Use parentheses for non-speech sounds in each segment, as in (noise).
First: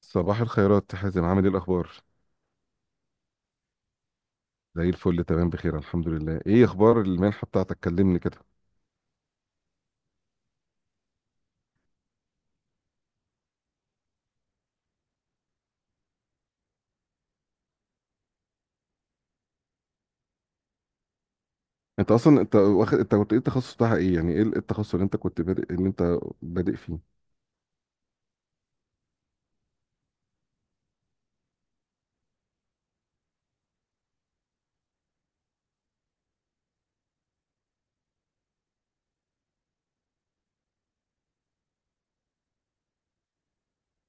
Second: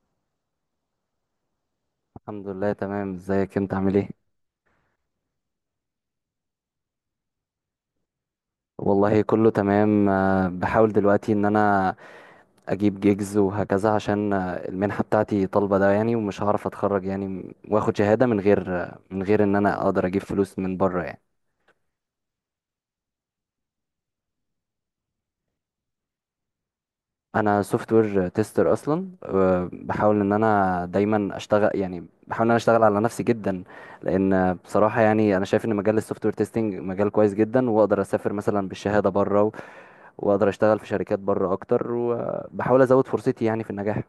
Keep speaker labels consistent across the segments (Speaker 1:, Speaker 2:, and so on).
Speaker 1: صباح الخيرات يا حازم، عامل ايه الاخبار؟
Speaker 2: الحمد لله تمام ازيك انت عامل ايه
Speaker 1: زي الفل، تمام بخير الحمد لله. ايه اخبار المنحه بتاعتك؟ كلمني كده.
Speaker 2: والله كله تمام بحاول دلوقتي ان انا اجيب جيجز وهكذا عشان المنحة بتاعتي طالبة ده يعني ومش هعرف اتخرج يعني واخد شهادة من غير من غير ان انا اقدر اجيب فلوس من بره يعني.
Speaker 1: انت اصلا، انت واخد، انت كنت ايه التخصص بتاعها؟ ايه يعني ايه التخصص اللي انت كنت بادئ، اللي انت بادئ فيه؟
Speaker 2: انا سوفت وير تيستر اصلا، بحاول ان انا دايما اشتغل، يعني بحاول ان انا اشتغل على نفسي جدا لان بصراحة يعني انا شايف ان مجال السوفت وير تيستنج مجال كويس جدا، واقدر اسافر مثلا بالشهادة بره واقدر اشتغل في شركات بره اكتر، وبحاول ازود فرصتي يعني في النجاح.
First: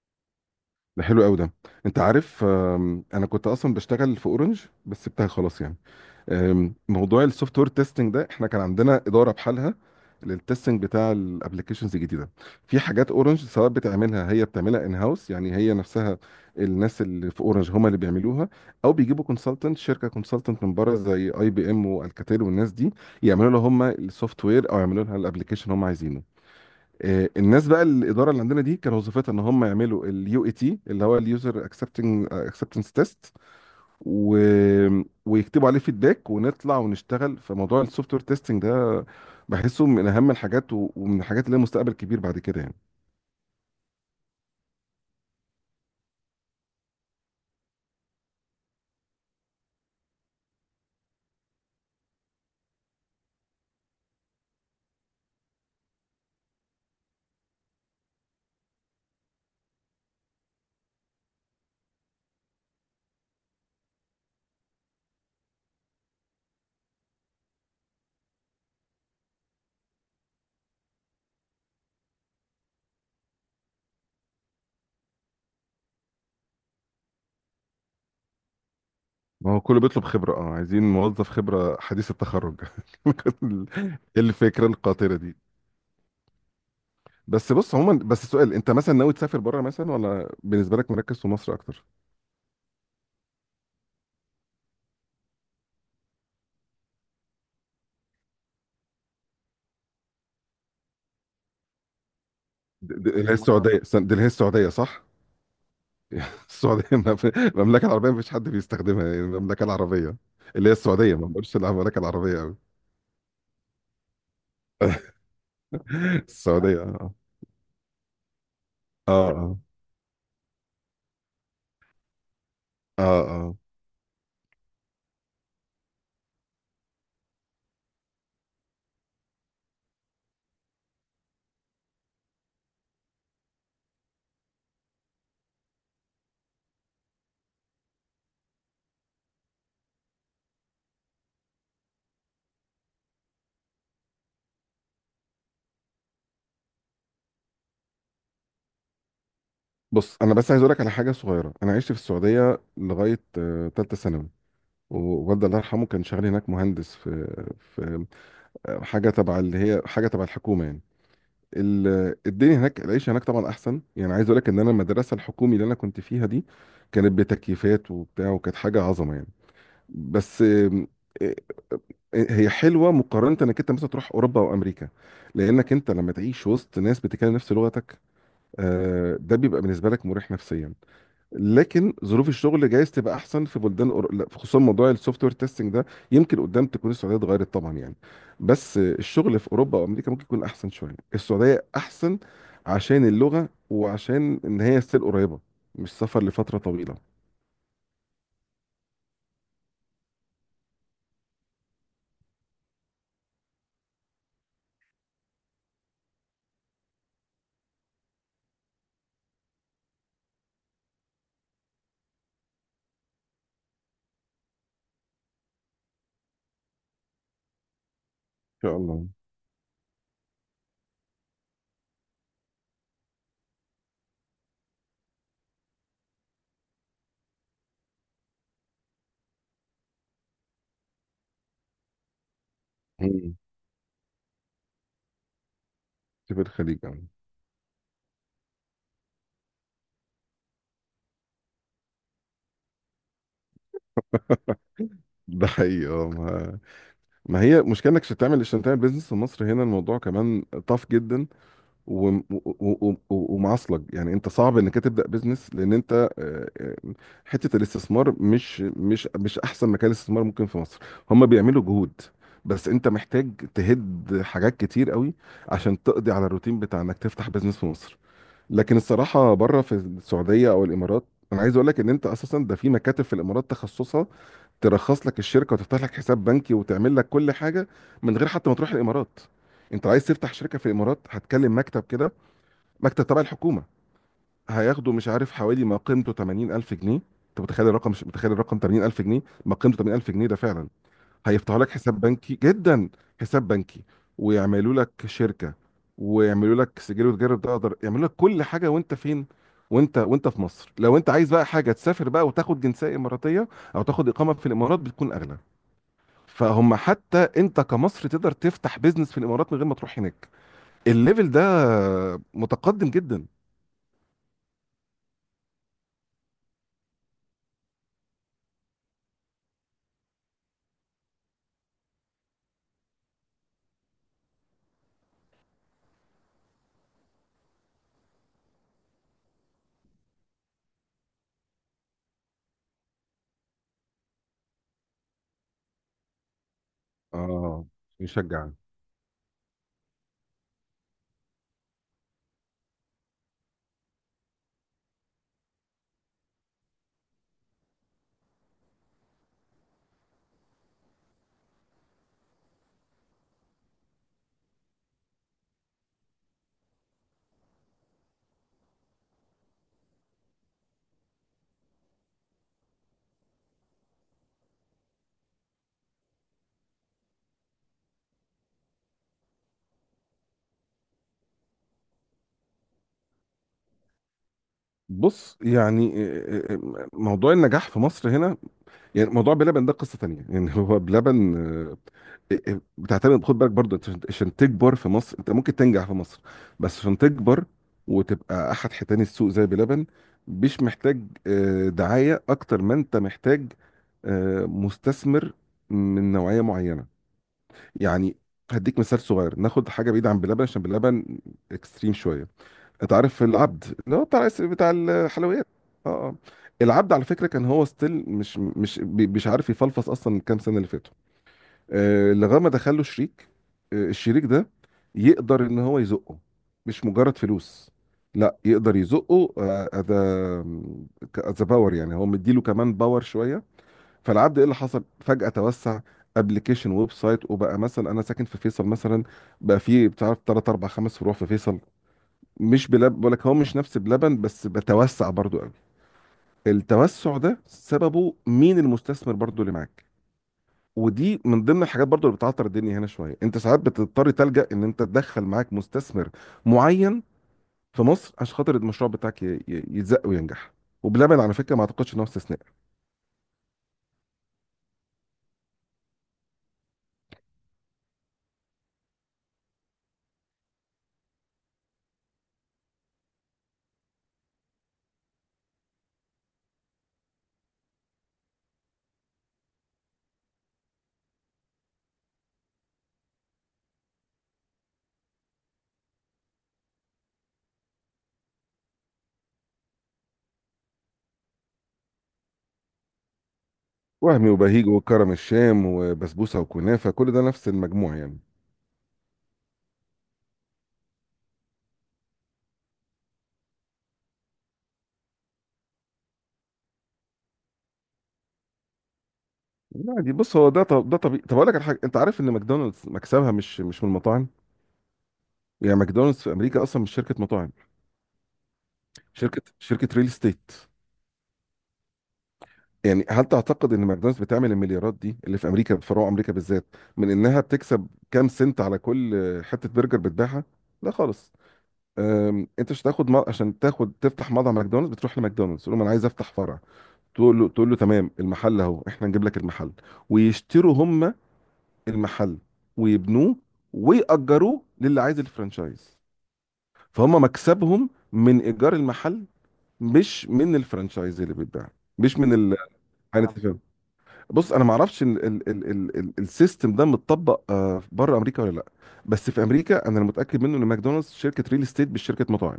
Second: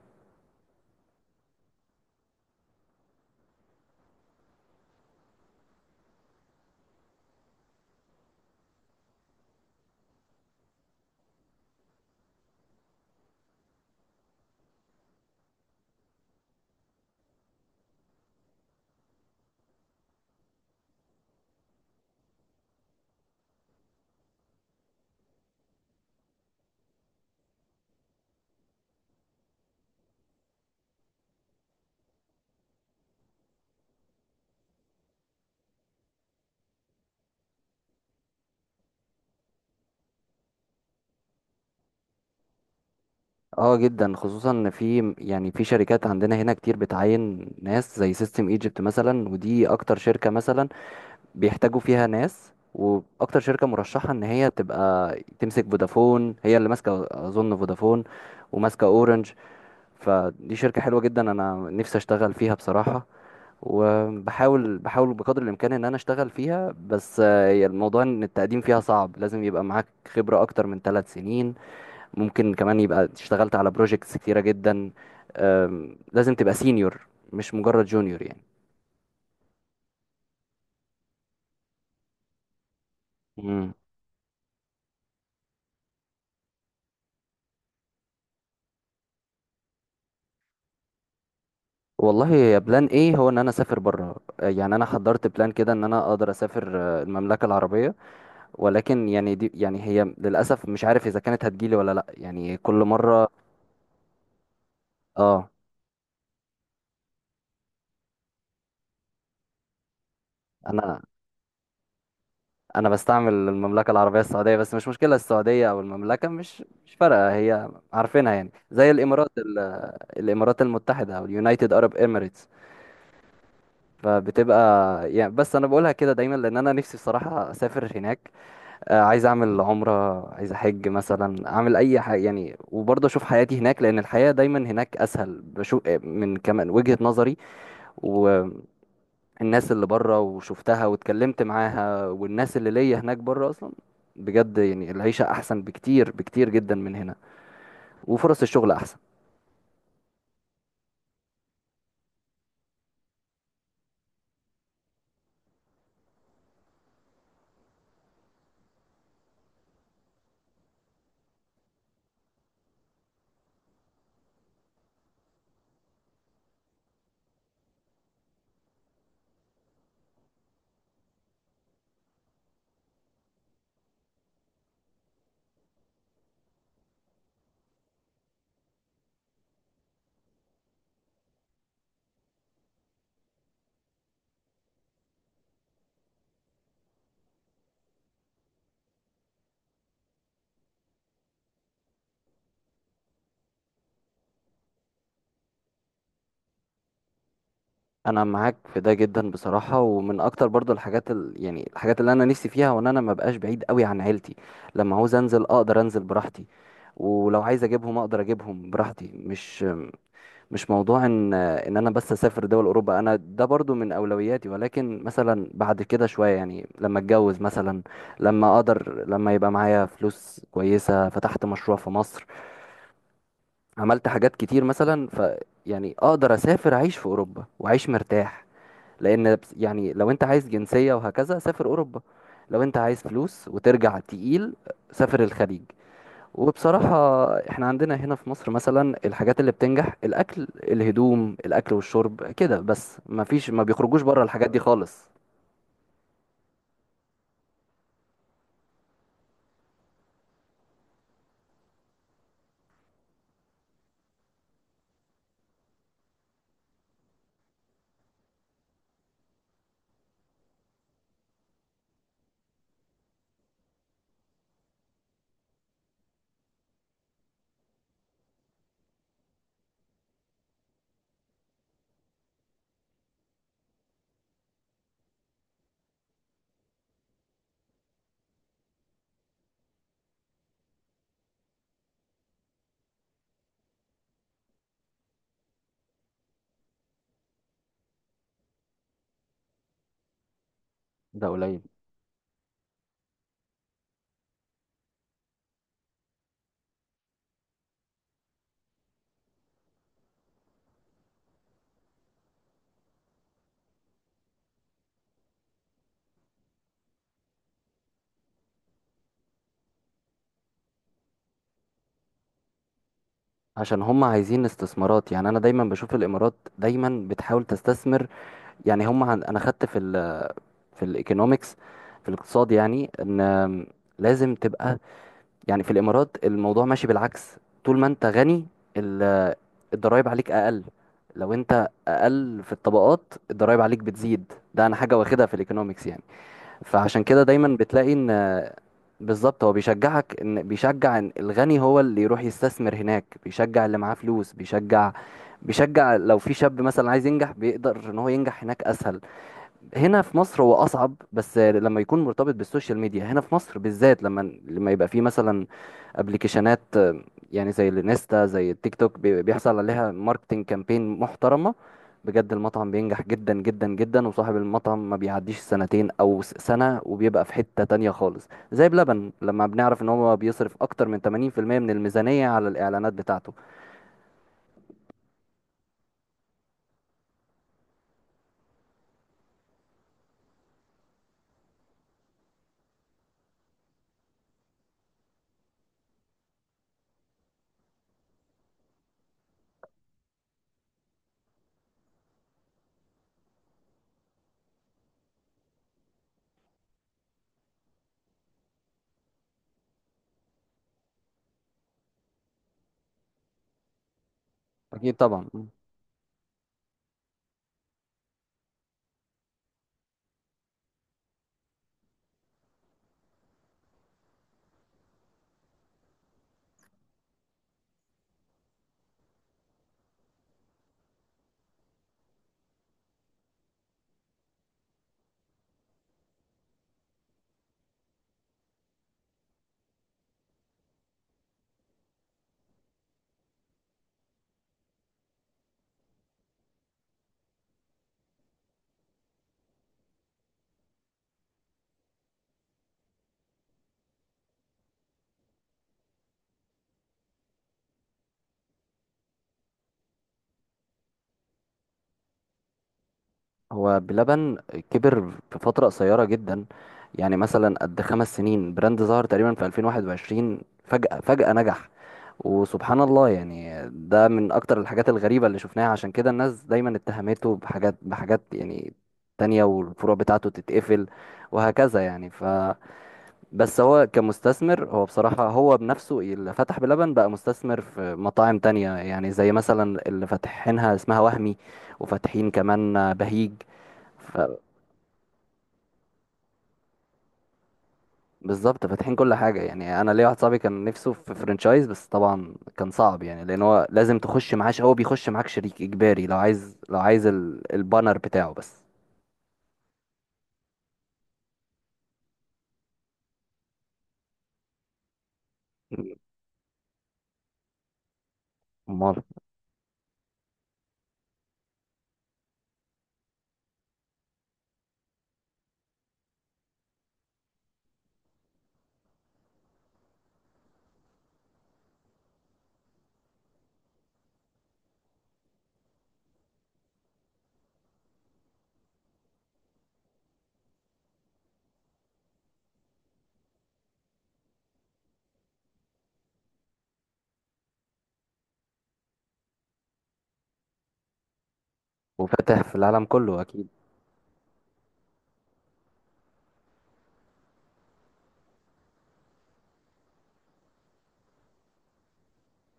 Speaker 1: ده حلو قوي ده. انت عارف، انا كنت اصلا بشتغل في اورنج بس سبتها خلاص يعني. موضوع السوفت وير تيستنج ده احنا كان عندنا اداره بحالها للتستنج بتاع الابلكيشنز الجديده. في حاجات اورنج سواء بتعملها، هي بتعملها ان هاوس يعني، هي نفسها، الناس اللي في اورنج هم اللي بيعملوها، او بيجيبوا كونسلتنت، شركه كونسلتنت من بره زي اي بي ام والكاتيل والناس دي يعملوا لها هم السوفت وير، او يعملوا لها الابلكيشن هم عايزينه. الناس بقى الاداره اللي عندنا دي كان وظيفتها ان هم يعملوا اليو اي تي اللي هو اليوزر اكسبتنس تيست و... ويكتبوا عليه فيدباك ونطلع ونشتغل. فموضوع السوفت وير تيستنج ده بحسه من اهم الحاجات ومن الحاجات اللي لها مستقبل كبير بعد كده يعني.
Speaker 2: اه جدا، خصوصا ان في يعني في شركات عندنا هنا كتير بتعين ناس زي سيستم ايجيبت مثلا، ودي اكتر شركة مثلا بيحتاجوا فيها ناس، واكتر شركة مرشحة ان هي تبقى تمسك فودافون، هي اللي ماسكة اظن فودافون وماسكة اورنج. فدي شركة حلوة جدا انا نفسي اشتغل فيها بصراحة، وبحاول بقدر الامكان ان انا اشتغل فيها، بس هي الموضوع ان التقديم فيها صعب، لازم يبقى معاك خبرة اكتر من 3 سنين، ممكن كمان يبقى اشتغلت على بروجيكتس كتيرة جدا. لازم تبقى سينيور، مش مجرد جونيور يعني.
Speaker 1: ما هو كله بيطلب خبرة، اه عايزين موظف خبرة حديث التخرج. (laughs)
Speaker 2: مم.
Speaker 1: الفكرة القاطرة دي. بس بص عموما، بس السؤال، انت مثلا ناوي تسافر بره مثلا ولا بالنسبة لك مركز في مصر اكتر؟
Speaker 2: والله يا بلان ايه، هو ان انا اسافر بره يعني انا حضرت بلان كده ان انا اقدر اسافر المملكه العربيه، ولكن يعني دي يعني هي للاسف مش عارف اذا كانت هتجيلي ولا لا يعني كل مره.
Speaker 1: اللي هي السعودية، دي اللي هي السعودية صح؟
Speaker 2: اه،
Speaker 1: (laughs) السعودية ما في- المملكة العربية مفيش حد بيستخدمها يعني، المملكة العربية اللي هي
Speaker 2: انا
Speaker 1: السعودية. ما بقولش المملكة العربية قوي.
Speaker 2: انا بستعمل المملكه العربيه السعوديه، بس مش مشكله، السعوديه او المملكه مش
Speaker 1: السعودية
Speaker 2: مش
Speaker 1: اه.
Speaker 2: فارقه، هي عارفينها يعني زي
Speaker 1: اه.
Speaker 2: الامارات
Speaker 1: اه.
Speaker 2: الامارات المتحده، او اليونايتد ارب اميريتس.
Speaker 1: اه. اه.
Speaker 2: فبتبقى يعني، بس انا بقولها كده دايما لان انا نفسي بصراحه اسافر هناك. عايز اعمل عمره، عايز احج مثلا، اعمل اي حاجه يعني، وبرضه اشوف حياتي هناك لان الحياه دايما هناك اسهل، بشوف من كمان وجهه نظري الناس اللي بره وشفتها واتكلمت معاها، والناس اللي ليا هناك بره اصلا، بجد يعني العيشة احسن بكتير بكتير جدا من هنا، وفرص الشغل احسن.
Speaker 1: بص انا بس عايز اقول لك على حاجة صغيرة. انا عشت في السعودية لغاية تالتة ثانوي. ووالدي الله يرحمه كان شغال هناك مهندس في حاجة تبع، اللي هي حاجة تبع الحكومة يعني. الدنيا هناك، العيش هناك طبعا احسن. يعني عايز اقول لك ان انا المدرسة الحكومي اللي انا كنت فيها دي كانت بتكييفات وبتاع، وكانت حاجة عظمة يعني. بس آه، هي حلوة مقارنة انك انت مثلا تروح اوروبا او امريكا، لانك انت لما تعيش وسط ناس بتتكلم نفس لغتك، ده بيبقى بالنسبه لك مريح نفسيا. لكن ظروف الشغل جايز تبقى احسن في بلدان لا، خصوصا موضوع السوفت وير تيستنج ده يمكن قدام تكون السعوديه اتغيرت طبعا يعني. بس الشغل في اوروبا وامريكا ممكن يكون احسن شويه. السعوديه احسن عشان اللغه، وعشان ان هي ستيل قريبه، مش سفر لفتره طويله. ان
Speaker 2: انا معاك في ده جدا بصراحة، ومن اكتر برضو يعني الحاجات اللي انا نفسي فيها، وان انا ما بقاش بعيد قوي عن عيلتي. لما عاوز انزل اقدر انزل براحتي، ولو عايز اجيبهم اقدر اجيبهم براحتي. مش موضوع ان انا بس اسافر دول اوروبا، انا ده برضو من اولوياتي، ولكن مثلا بعد كده شويه يعني لما اتجوز مثلا، لما
Speaker 1: شاء
Speaker 2: اقدر،
Speaker 1: الله.
Speaker 2: لما يبقى معايا فلوس كويسه، فتحت مشروع في مصر، عملت حاجات كتير مثلا، ف يعني اقدر اسافر اعيش في اوروبا واعيش مرتاح. لان يعني لو انت عايز جنسيه وهكذا سافر اوروبا، لو انت عايز
Speaker 1: مم.
Speaker 2: فلوس وترجع تقيل سافر الخليج.
Speaker 1: في الخليج يعني.
Speaker 2: وبصراحة احنا عندنا هنا في مصر مثلا الحاجات اللي بتنجح الأكل الهدوم، الأكل والشرب كده بس، ما فيش، ما بيخرجوش بره الحاجات دي خالص.
Speaker 1: ده حقيقي. ما هي مشكلة انك عشان تعمل، عشان تعمل بيزنس في مصر هنا الموضوع كمان طاف جدا. ومعصلك يعني، انت صعب انك تبدا بيزنس لان انت آه، آه، حته الاستثمار مش احسن مكان استثمار ممكن في مصر. هم بيعملوا جهود بس انت محتاج تهد حاجات كتير قوي عشان تقضي على الروتين بتاع انك تفتح بيزنس في مصر. لكن الصراحه بره في السعوديه او الامارات، انا عايز اقول لك ان انت اساسا ده في مكاتب في الامارات تخصصها ترخص لك الشركه وتفتح لك حساب بنكي وتعمل لك كل حاجه من غير حتى ما تروح الامارات. انت عايز تفتح شركه في الامارات، هتكلم مكتب كده، مكتب تبع الحكومه، هياخده مش عارف حوالي ما قيمته 80,000 جنيه. انت متخيل الرقم؟ مش متخيل الرقم 80,000 جنيه؟ ما قيمته 80,000 جنيه ده فعلا.
Speaker 2: ده
Speaker 1: هيفتحوا
Speaker 2: قليل.
Speaker 1: لك حساب بنكي جدا، حساب بنكي، ويعملوا لك شركة، ويعملوا لك سجل وتجاري، تقدر يعملوا لك كل حاجة وانت فين، وانت في مصر. لو انت عايز بقى حاجة تسافر بقى وتاخد جنسية إماراتية او تاخد إقامة في الإمارات بتكون أغلى. فهم حتى انت كمصر تقدر تفتح بيزنس في الإمارات من غير ما تروح هناك. الليفل ده متقدم جدا.
Speaker 2: عشان هم عايزين استثمارات يعني، انا دايما بشوف الامارات دايما بتحاول تستثمر، يعني هم انا خدت في في الايكونومكس، في الاقتصاد يعني ان لازم تبقى، يعني في الامارات الموضوع ماشي بالعكس، طول ما انت غني ال... الضرايب عليك اقل، لو انت اقل في الطبقات الضرايب عليك بتزيد، ده انا حاجه واخدها في الايكونومكس يعني، فعشان كده دايما
Speaker 1: اه،
Speaker 2: بتلاقي ان،
Speaker 1: يشجع.
Speaker 2: بالظبط هو بيشجعك ان، بيشجع ان الغني هو اللي يروح يستثمر هناك، بيشجع اللي معاه فلوس، بيشجع لو في شاب مثلا عايز ينجح بيقدر ان هو ينجح هناك اسهل. هنا في مصر هو اصعب، بس لما يكون مرتبط بالسوشيال ميديا هنا في مصر بالذات، لما يبقى في مثلا ابلكيشنات يعني زي الانستا زي التيك توك بيحصل عليها ماركتنج كامبين محترمه، بجد المطعم بينجح جدا جدا جدا، وصاحب المطعم ما بيعديش سنتين او سنه وبيبقى في حته تانية خالص زي بلبن، لما بنعرف ان هو بيصرف اكتر من 80% من الميزانيه على الاعلانات بتاعته.
Speaker 1: بص يعني موضوع النجاح في مصر هنا. يعني موضوع بلبن ده قصة تانية يعني. هو بلبن آه، بتعتمد. خد بالك برضه، انت عشان تكبر في مصر انت ممكن تنجح في مصر. بس عشان تكبر وتبقى احد حيتان السوق زي بلبن مش محتاج دعاية اكتر ما انت محتاج مستثمر من نوعية معينة يعني. هديك مثال صغير، ناخد حاجة بعيدة عن بلبن عشان بلبن اكستريم شوية. انت عارف العبد اللي هو بتاع
Speaker 2: اكيد طبعا.
Speaker 1: الحلويات؟ اه اه. العبد على فكرة كان هو ستيل مش مش عارف يفلفص اصلا من كام سنة اللي فاتوا. لغايه ما دخل له شريك. الشريك ده يقدر ان هو يزقه. مش مجرد فلوس، لا، يقدر يزقه. از باور يعني، هو مديله كمان باور شويه. فالعبد ايه اللي حصل؟ فجاه توسع، ابلكيشن، ويب سايت، وبقى مثلا انا ساكن في فيصل مثلا، بقى في بتعرف 3 4 5 فروع في فيصل. مش بقول لك هو مش نفس بلبن بس بتوسع برضو قوي. التوسع ده سببه مين؟ المستثمر برضو اللي معاك. ودي من ضمن الحاجات برضو اللي بتعطر الدنيا هنا شويه. انت ساعات بتضطر تلجأ ان انت تدخل معاك مستثمر معين في مصر عشان خاطر المشروع بتاعك يتزق وينجح. وبلبن على فكره ما اعتقدش ان هو استثناء.
Speaker 2: هو بلبن كبر في فترة قصيرة جدا، يعني مثلا قد 5 سنين براند ظهر تقريبا في 2021، فجأة نجح، وسبحان الله يعني ده من أكتر الحاجات الغريبة اللي شفناها، عشان كده الناس دايما اتهمته بحاجات يعني تانية، والفروع بتاعته تتقفل وهكذا يعني، ف بس هو كمستثمر، هو بصراحة هو بنفسه اللي فتح بلبن بقى مستثمر في مطاعم تانية، يعني زي مثلا اللي فاتحينها اسمها وهمي، وفاتحين كمان بهيج، ف-
Speaker 1: وهمي وبهيج وكرم الشام وبسبوسه وكنافه، كل ده نفس المجموع يعني.
Speaker 2: بالظبط، فاتحين كل حاجة يعني. أنا ليا واحد صاحبي كان نفسه في فرنشايز، بس طبعا كان صعب يعني، لأن هو لازم تخش معاه هو بيخش معاك شريك إجباري لو عايز، البانر بتاعه بس.
Speaker 1: لا دي بص هو ده، طب ده طبيعي. طب اقول لك على حاجه، انت عارف ان ماكدونالدز مكسبها مش من المطاعم؟ يعني ماكدونالدز في امريكا اصلا مش شركه مطاعم،
Speaker 2: أمال.
Speaker 1: شركه ريل استيت. يعني هل تعتقد ان ماكدونالدز بتعمل المليارات دي اللي في امريكا في فروع امريكا بالذات من انها بتكسب كام سنت على كل حته برجر بتبيعها؟ لا خالص. انت مش هتاخد عشان تاخد تفتح مطعم ماكدونالدز بتروح لماكدونالدز تقول له انا عايز افتح فرع. تقول له تمام المحل اهو، احنا نجيب لك المحل. ويشتروا هم المحل ويبنوه ويأجروه للي عايز الفرانشايز. فهم مكسبهم من ايجار المحل مش من الفرانشايز اللي بيتباع، مش من
Speaker 2: وفاتح في العالم كله أكيد.
Speaker 1: بص انا ما اعرفش السيستم ده متطبق بره امريكا ولا لا. بس في امريكا انا المتاكد منه ان ماكدونالدز شركه ريل استيت مش شركه مطاعم.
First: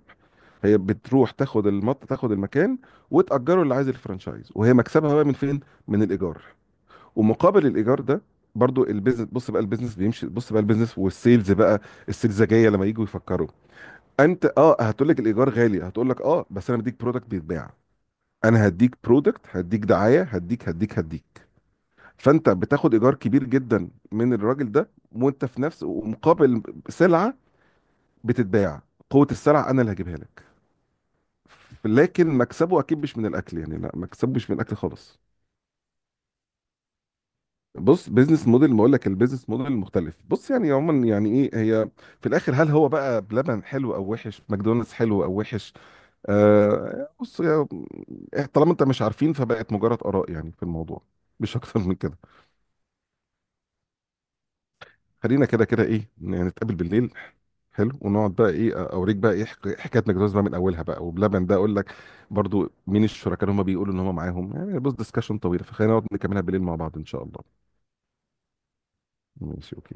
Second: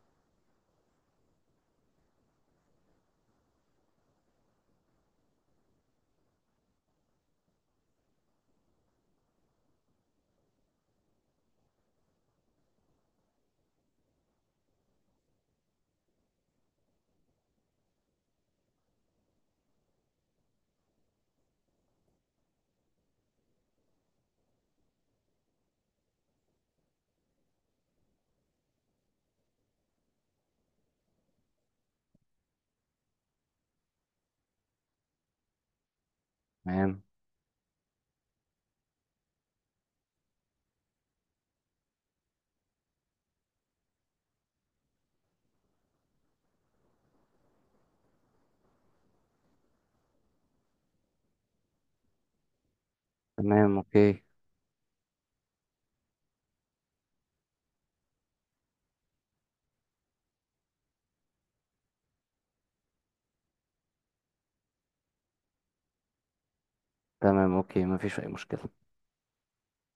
Speaker 1: هي بتروح تاخد المكان وتأجره اللي عايز الفرانشايز، وهي مكسبها بقى من فين؟ من الإيجار. ومقابل الإيجار ده برضو البيزنس، بص بقى البيزنس بيمشي، بص بقى البيزنس والسيلز بقى. السلزجية لما يجوا يفكروا، انت اه هتقول لك الإيجار غالي، هتقول لك اه بس انا بديك برودكت بيتباع. انا هديك برودكت، هديك دعاية، هديك. فانت بتاخد ايجار كبير جدا من الراجل ده وانت في نفس، ومقابل سلعه بتتباع، قوه السلعه انا اللي هجيبها لك. لكن مكسبه اكيد مش من الاكل يعني، لا مكسبه مش من الاكل خالص.
Speaker 2: تمام.
Speaker 1: بص بيزنس موديل، ما اقول لك البيزنس موديل مختلف. بص يعني عموما يعني ايه هي، في الاخر هل هو بقى بلبن حلو او وحش؟ ماكدونالدز حلو او وحش؟ آه بص طالما انت مش عارفين فبقت مجرد اراء يعني في الموضوع، مش اكتر من كده.
Speaker 2: تمام أوكي.
Speaker 1: خلينا كده كده ايه، نتقابل بالليل حلو ونقعد بقى ايه اوريك بقى ايه حكايه ماكدونالدز بقى من اولها بقى، وبلبن ده اقول لك برضو مين الشركاء اللي هم بيقولوا ان هم معاهم يعني. بص ديسكشن طويله فخلينا نقعد نكملها بالليل مع بعض ان شاء الله.
Speaker 2: تمام أوكي، مفيش أي مشكلة.
Speaker 1: ماشي اوكي.